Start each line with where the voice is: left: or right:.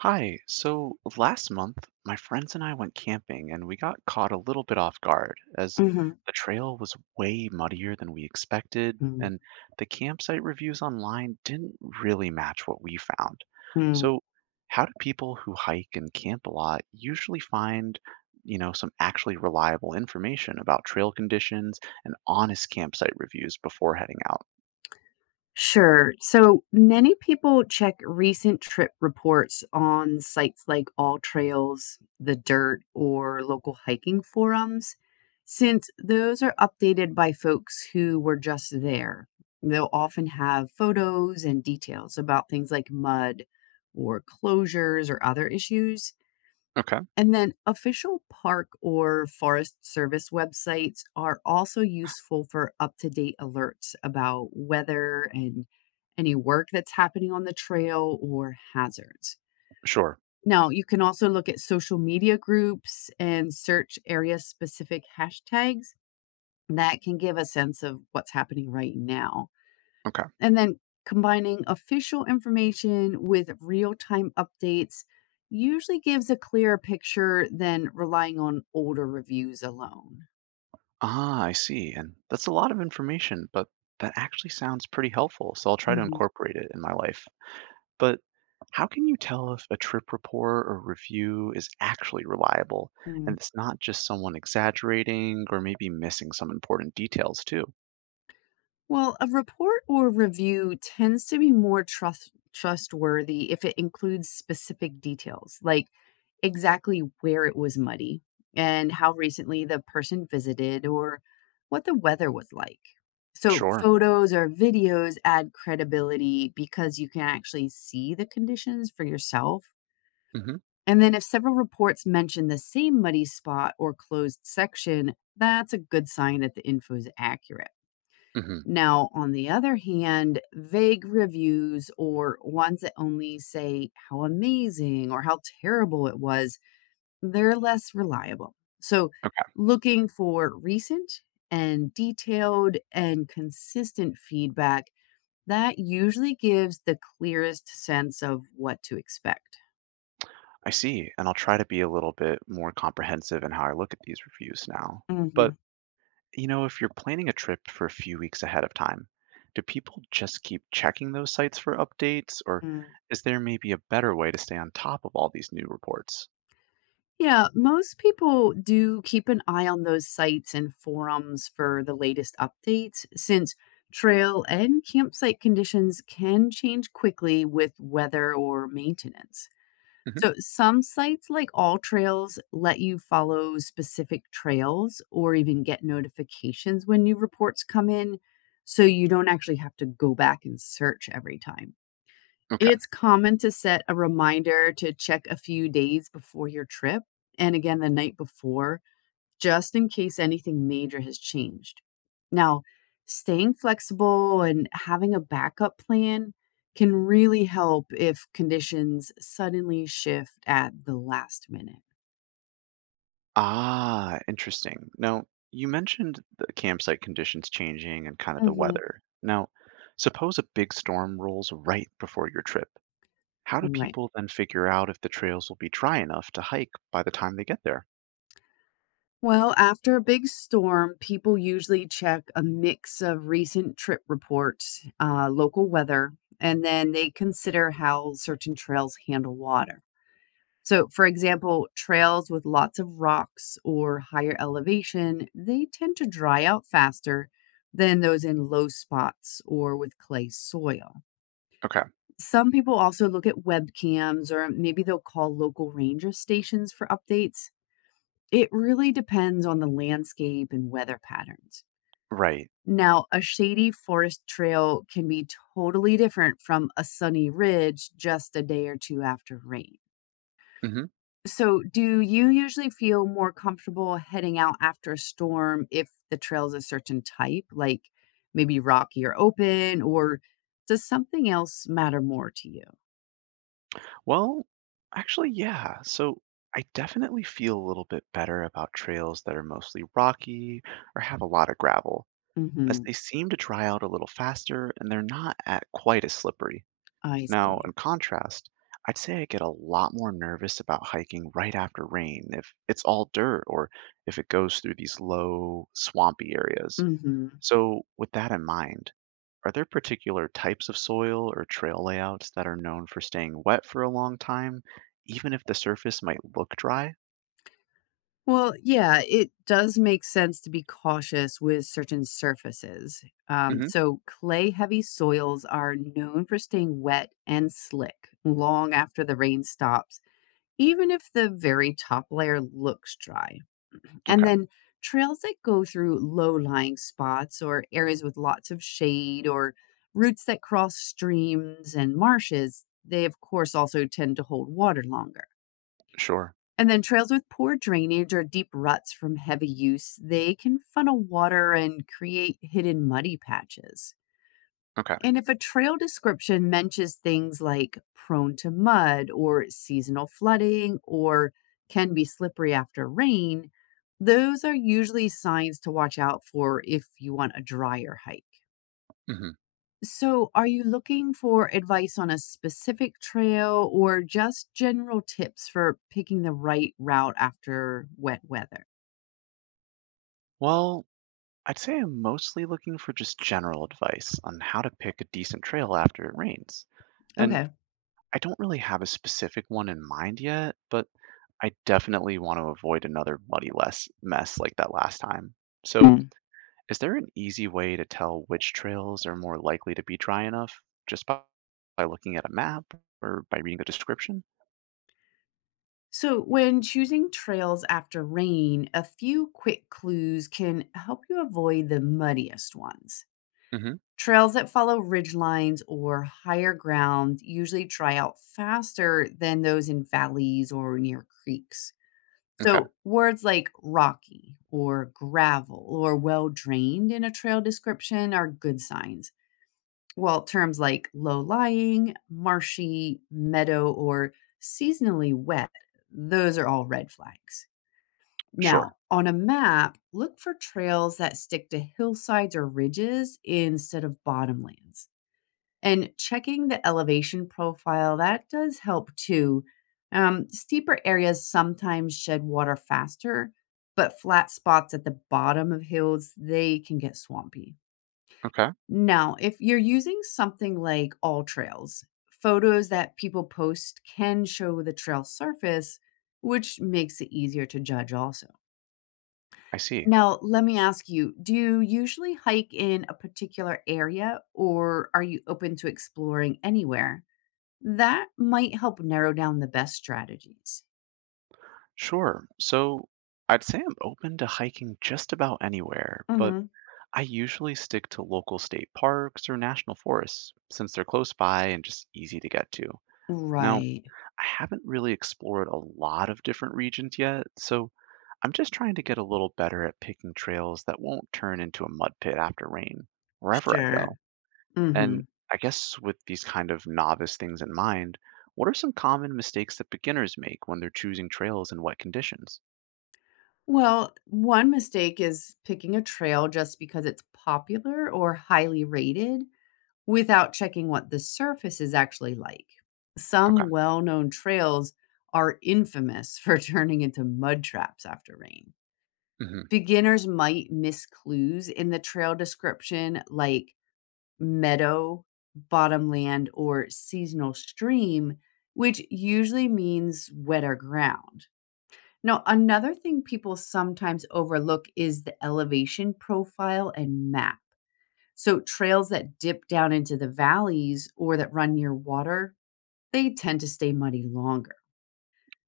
right: Hi. So last month, my friends and I went camping and we got caught a little bit off guard as
left: Mhm,
right: the trail was way muddier than we expected,
left: mm,
right: and the campsite reviews online didn't really match what we found.
left: mm.
right: So, how do people who hike and camp a lot usually find, some actually reliable information about trail conditions and honest campsite reviews before heading out?
left: Sure. So many people check recent trip reports on sites like All Trails, The Dirt, or local hiking forums, since those are updated by folks who were just there. They'll often have photos and details about things like mud or closures or other issues.
right: Okay,
left: And then official park or forest service websites are also useful for up to date alerts about weather and any work that's happening on the trail or hazards.
right: sure.
left: Now, you can also look at social media groups and search area specific hashtags that can give a sense of what's happening right now.
right: Okay.
left: And then combining official information with real time updates usually gives a clearer picture than relying on older reviews alone.
right: Ah, I see. And that's a lot of information, but that actually sounds pretty helpful. So I'll try to
left: Hmm.
right: incorporate it in my life. But how can you tell if a trip report or review is actually reliable and it's not just someone exaggerating or maybe missing some important details too?
left: Well, a report or review tends to be more trustworthy if it includes specific details, like exactly where it was muddy and how recently the person visited or what the weather was like. So,
right: Sure.
left: photos or videos add credibility because you can actually see the conditions for yourself.
right: Hmm.
left: And then, if several reports mention the same muddy spot or closed section, that's a good sign that the info is accurate.
right: Hmm.
left: Now, on the other hand, vague reviews or ones that only say how amazing or how terrible it was, they're less reliable. So,
right: Okay.
left: looking for recent and detailed and consistent feedback that usually gives the clearest sense of what to expect.
right: I see. And I'll try to be a little bit more comprehensive in how I look at these reviews now. But
left: Mhm.
right: you know, if you're planning a trip for a few weeks ahead of time, do people just keep checking those sites for updates, or
left: mm.
right: is there maybe a better way to stay on top of all these new reports?
left: Yeah, most people do keep an eye on those sites and forums for the latest updates since trail and campsite conditions can change quickly with weather or maintenance.
right: Hmm.
left: So, some sites like All Trails let you follow specific trails or even get notifications when new reports come in, so you don't actually have to go back and search every time.
right: Okay.
left: It's common to set a reminder to check a few days before your trip and again the night before, just in case anything major has changed. Now, staying flexible and having a backup plan can really help if conditions suddenly shift at the last minute.
right: Ah, interesting. Now, you mentioned the campsite conditions changing and kind of the
left: Hmm.
right: weather. Now, suppose a big storm rolls right before your trip. How do
left: Right.
right: people then figure out if the trails will be dry enough to hike by the time they get there?
left: Well, after a big storm, people usually check a mix of recent trip reports, local weather, and then they consider how certain trails handle water. So, for example, trails with lots of rocks or higher elevation, they tend to dry out faster than those in low spots or with clay soil.
right: Okay.
left: Some people also look at webcams or maybe they'll call local ranger stations for updates. It really depends on the landscape and weather patterns.
right: Right.
left: Now, a shady forest trail can be totally different from a sunny ridge just a day or two after rain.
right: Hmm.
left: So, do you usually feel more comfortable heading out after a storm if the trail's a certain type, like maybe rocky or open, or does something else matter more to you?
right: Well, actually, yeah. So I definitely feel a little bit better about trails that are mostly rocky or have a lot of gravel, as
left: Hmm.
right: they seem to dry out a little faster and they're not at quite as slippery.
left: I
right: Now,
left: see.
right: in contrast, I'd say I get a lot more nervous about hiking right after rain if it's all dirt or if it goes through these low, swampy areas.
left: Hmm.
right: So, with that in mind, are there particular types of soil or trail layouts that are known for staying wet for a long time, even if the surface might look dry?
left: Well, yeah, it does make sense to be cautious with certain surfaces. Um,
right: Hmm.
left: so, clay heavy soils are known for staying wet and slick long after the rain stops, even if the very top layer looks dry. And
right: Okay,
left: then trails that go through low lying spots or areas with lots of shade or routes that cross streams and marshes, they of course also tend to hold water longer.
right: sure.
left: And then trails with poor drainage or deep ruts from heavy use, they can funnel water and create hidden muddy patches.
right: Okay.
left: And if a trail description mentions things like prone to mud or seasonal flooding or can be slippery after rain, those are usually signs to watch out for if you want a drier hike.
right: Hmm.
left: So, are you looking for advice on a specific trail or just general tips for picking the right route after wet weather?
right: Well, I'd say I'm mostly looking for just general advice on how to pick a decent trail after it rains. And
left: Okay.
right: I don't really have a specific one in mind yet, but I definitely want to avoid another muddy less mess like that last time. So,
left: Mm.
right: is there an easy way to tell which trails are more likely to be dry enough just by looking at a map or by reading the description?
left: So, when choosing trails after rain, a few quick clues can help you avoid the muddiest ones.
right: Hmm.
left: Trails that follow ridgelines or higher ground usually dry out faster than those in valleys or near creeks.
right: Okay,
left: So, words like rocky or gravel or well drained in a trail description are good signs, while terms like low lying, marshy, meadow, or seasonally wet, those are all red flags.
right: sure.
left: Now, on a map, look for trails that stick to hillsides or ridges instead of bottomlands, and checking the elevation profile that does help too. Steeper areas sometimes shed water faster, but flat spots at the bottom of hills they can get swampy.
right: Okay,
left: Now, if you're using something like All Trails, photos that people post can show the trail surface, which makes it easier to judge also.
right: I see.
left: Now, let me ask you, do you usually hike in a particular area or are you open to exploring anywhere? That might help narrow down the best strategies.
right: Sure. So I'd say I'm open to hiking just about anywhere, but
left: Mhm.
right: I usually stick to local state parks or national forests since they're close by and just easy to get to. Now,
left: Right.
right: I haven't really explored a lot of different regions yet, so I'm just trying to get a little better at picking trails that won't turn into a mud pit after rain, wherever I go.
left: Sure.
right: And
left: Mhm.
right: I guess with these kind of novice things in mind, what are some common mistakes that beginners make when they're choosing trails in wet conditions?
left: Well, one mistake is picking a trail just because it's popular or highly rated without checking what the surface is actually like.
right: Okay.
left: Some well-known trails are infamous for turning into mud traps after rain.
right: Hmm.
left: Beginners might miss clues in the trail description like meadow, bottomland, or seasonal stream, which usually means wetter ground. Now, another thing people sometimes overlook is the elevation profile and map. So, trails that dip down into the valleys or that run near water, they tend to stay muddy longer.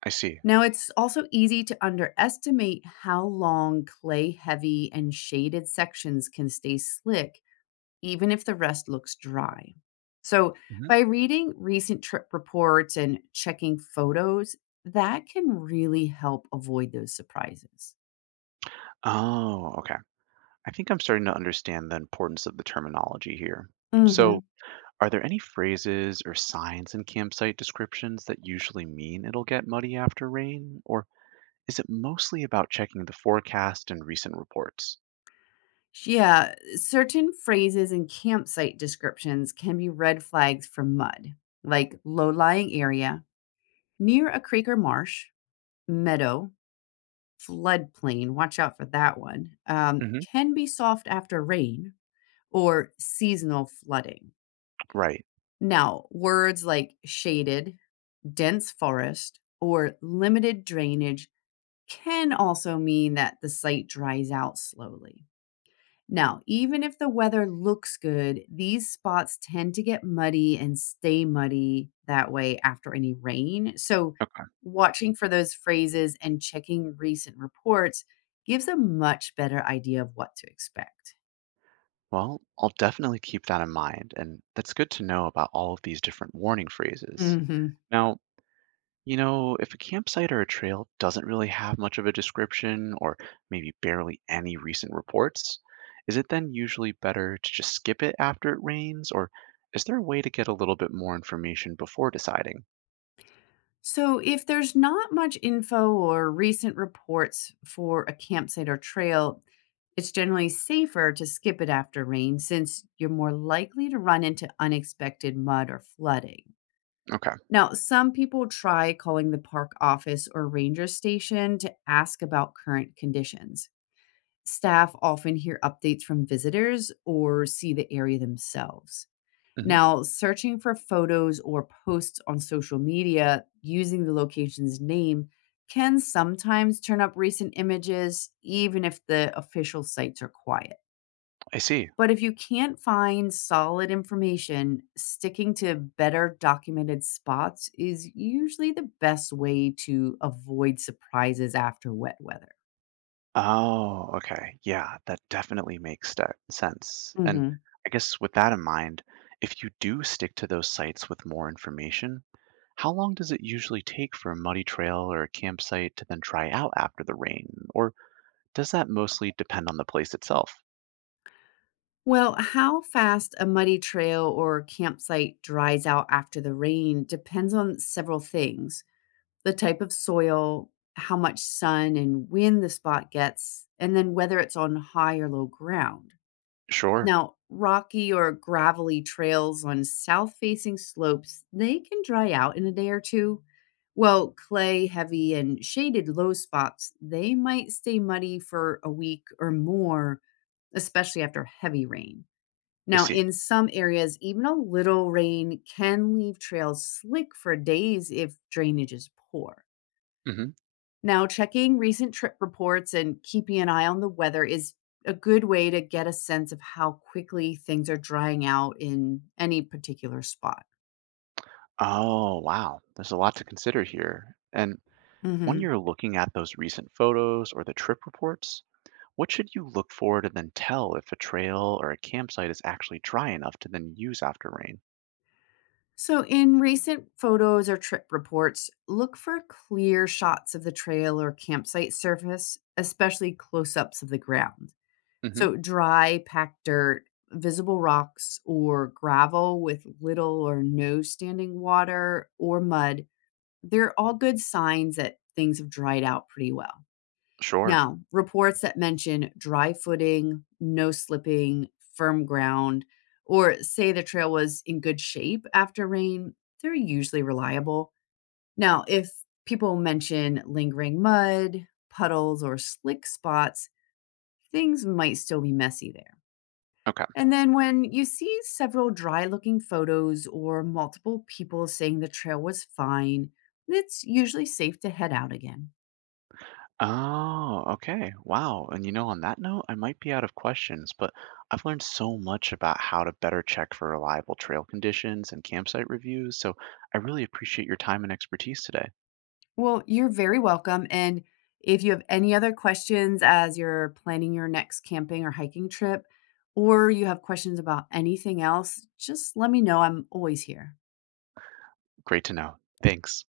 right: I see.
left: Now, it's also easy to underestimate how long clay heavy and shaded sections can stay slick even if the rest looks dry. So,
right: Hmm.
left: by reading recent trip reports and checking photos, that can really help avoid those surprises.
right: Oh, okay. I think I'm starting to understand the importance of the terminology here. So,
left: Hmm.
right: are there any phrases or signs in campsite descriptions that usually mean it'll get muddy after rain, or is it mostly about checking the forecast and recent reports?
left: Yeah, certain phrases and campsite descriptions can be red flags for mud, like low lying area, near a creek or marsh, meadow, floodplain, watch out for that one,
right: Hmm.
left: can be soft after rain, or seasonal flooding.
right: Right.
left: Now, words like shaded, dense forest, or limited drainage can also mean that the site dries out slowly. Now, even if the weather looks good, these spots tend to get muddy and stay muddy that way after any rain. So,
right: Okay.
left: watching for those phrases and checking recent reports gives a much better idea of what to expect.
right: Well, I'll definitely keep that in mind, and that's good to know about all of these different warning phrases.
left: Hmm.
right: Now, if a campsite or a trail doesn't really have much of a description or maybe barely any recent reports, is it then usually better to just skip it after it rains, or is there a way to get a little bit more information before deciding?
left: So, if there's not much info or recent reports for a campsite or trail, it's generally safer to skip it after rain since you're more likely to run into unexpected mud or flooding.
right: Okay.
left: Now, some people try calling the park office or ranger station to ask about current conditions. Staff often hear updates from visitors or see the area themselves.
right: Hmm.
left: Now, searching for photos or posts on social media using the location's name can sometimes turn up recent images, even if the official sites are quiet.
right: I see.
left: But if you can't find solid information, sticking to better documented spots is usually the best way to avoid surprises after wet weather.
right: Oh, okay. Yeah, that definitely makes ste sense, and
left: Hmm.
right: I guess with that in mind, if you do stick to those sites with more information, how long does it usually take for a muddy trail or a campsite to then dry out after the rain, or does that mostly depend on the place itself?
left: Well, how fast a muddy trail or campsite dries out after the rain depends on several things: the type of soil, how much sun and wind the spot gets, and then whether it's on high or low ground.
right: Sure,
left: Now, rocky or gravelly trails on south facing slopes, they can dry out in a day or two. Well, clay heavy and shaded low spots, they might stay muddy for a week or more, especially after heavy rain.
right: I
left: Now,
right: see.
left: in some areas, even a little rain can leave trails slick for days if drainage is poor.
right: Hmm.
left: Now, checking recent trip reports and keeping an eye on the weather is a good way to get a sense of how quickly things are drying out in any particular spot.
right: Oh, wow. There's a lot to consider here. And when
left: Mhm.
right: you're looking at those recent photos or the trip reports, what should you look for to then tell if a trail or a campsite is actually dry enough to then use after rain?
left: So, in recent photos or trip reports, look for clear shots of the trail or campsite surface, especially close ups of the ground.
right: Hmm.
left: So, dry, packed dirt, visible rocks, or gravel with little or no standing water or mud, they're all good signs that things have dried out pretty well.
right: Sure.
left: Now, reports that mention dry footing, no slipping, firm ground, or say the trail was in good shape after rain, they're usually reliable. Now, if people mention lingering mud, puddles, or slick spots, things might still be messy there.
right: Okay.
left: And then when you see several dry looking photos or multiple people saying the trail was fine, it's usually safe to head out again.
right: Oh, okay. Wow. And on that note, I might be out of questions, but I've learned so much about how to better check for reliable trail conditions and campsite reviews. So I really appreciate your time and expertise today.
left: Well, you're very welcome. And if you have any other questions as you're planning your next camping or hiking trip, or you have questions about anything else, just let me know. I'm always here.
right: Great to know. Thanks.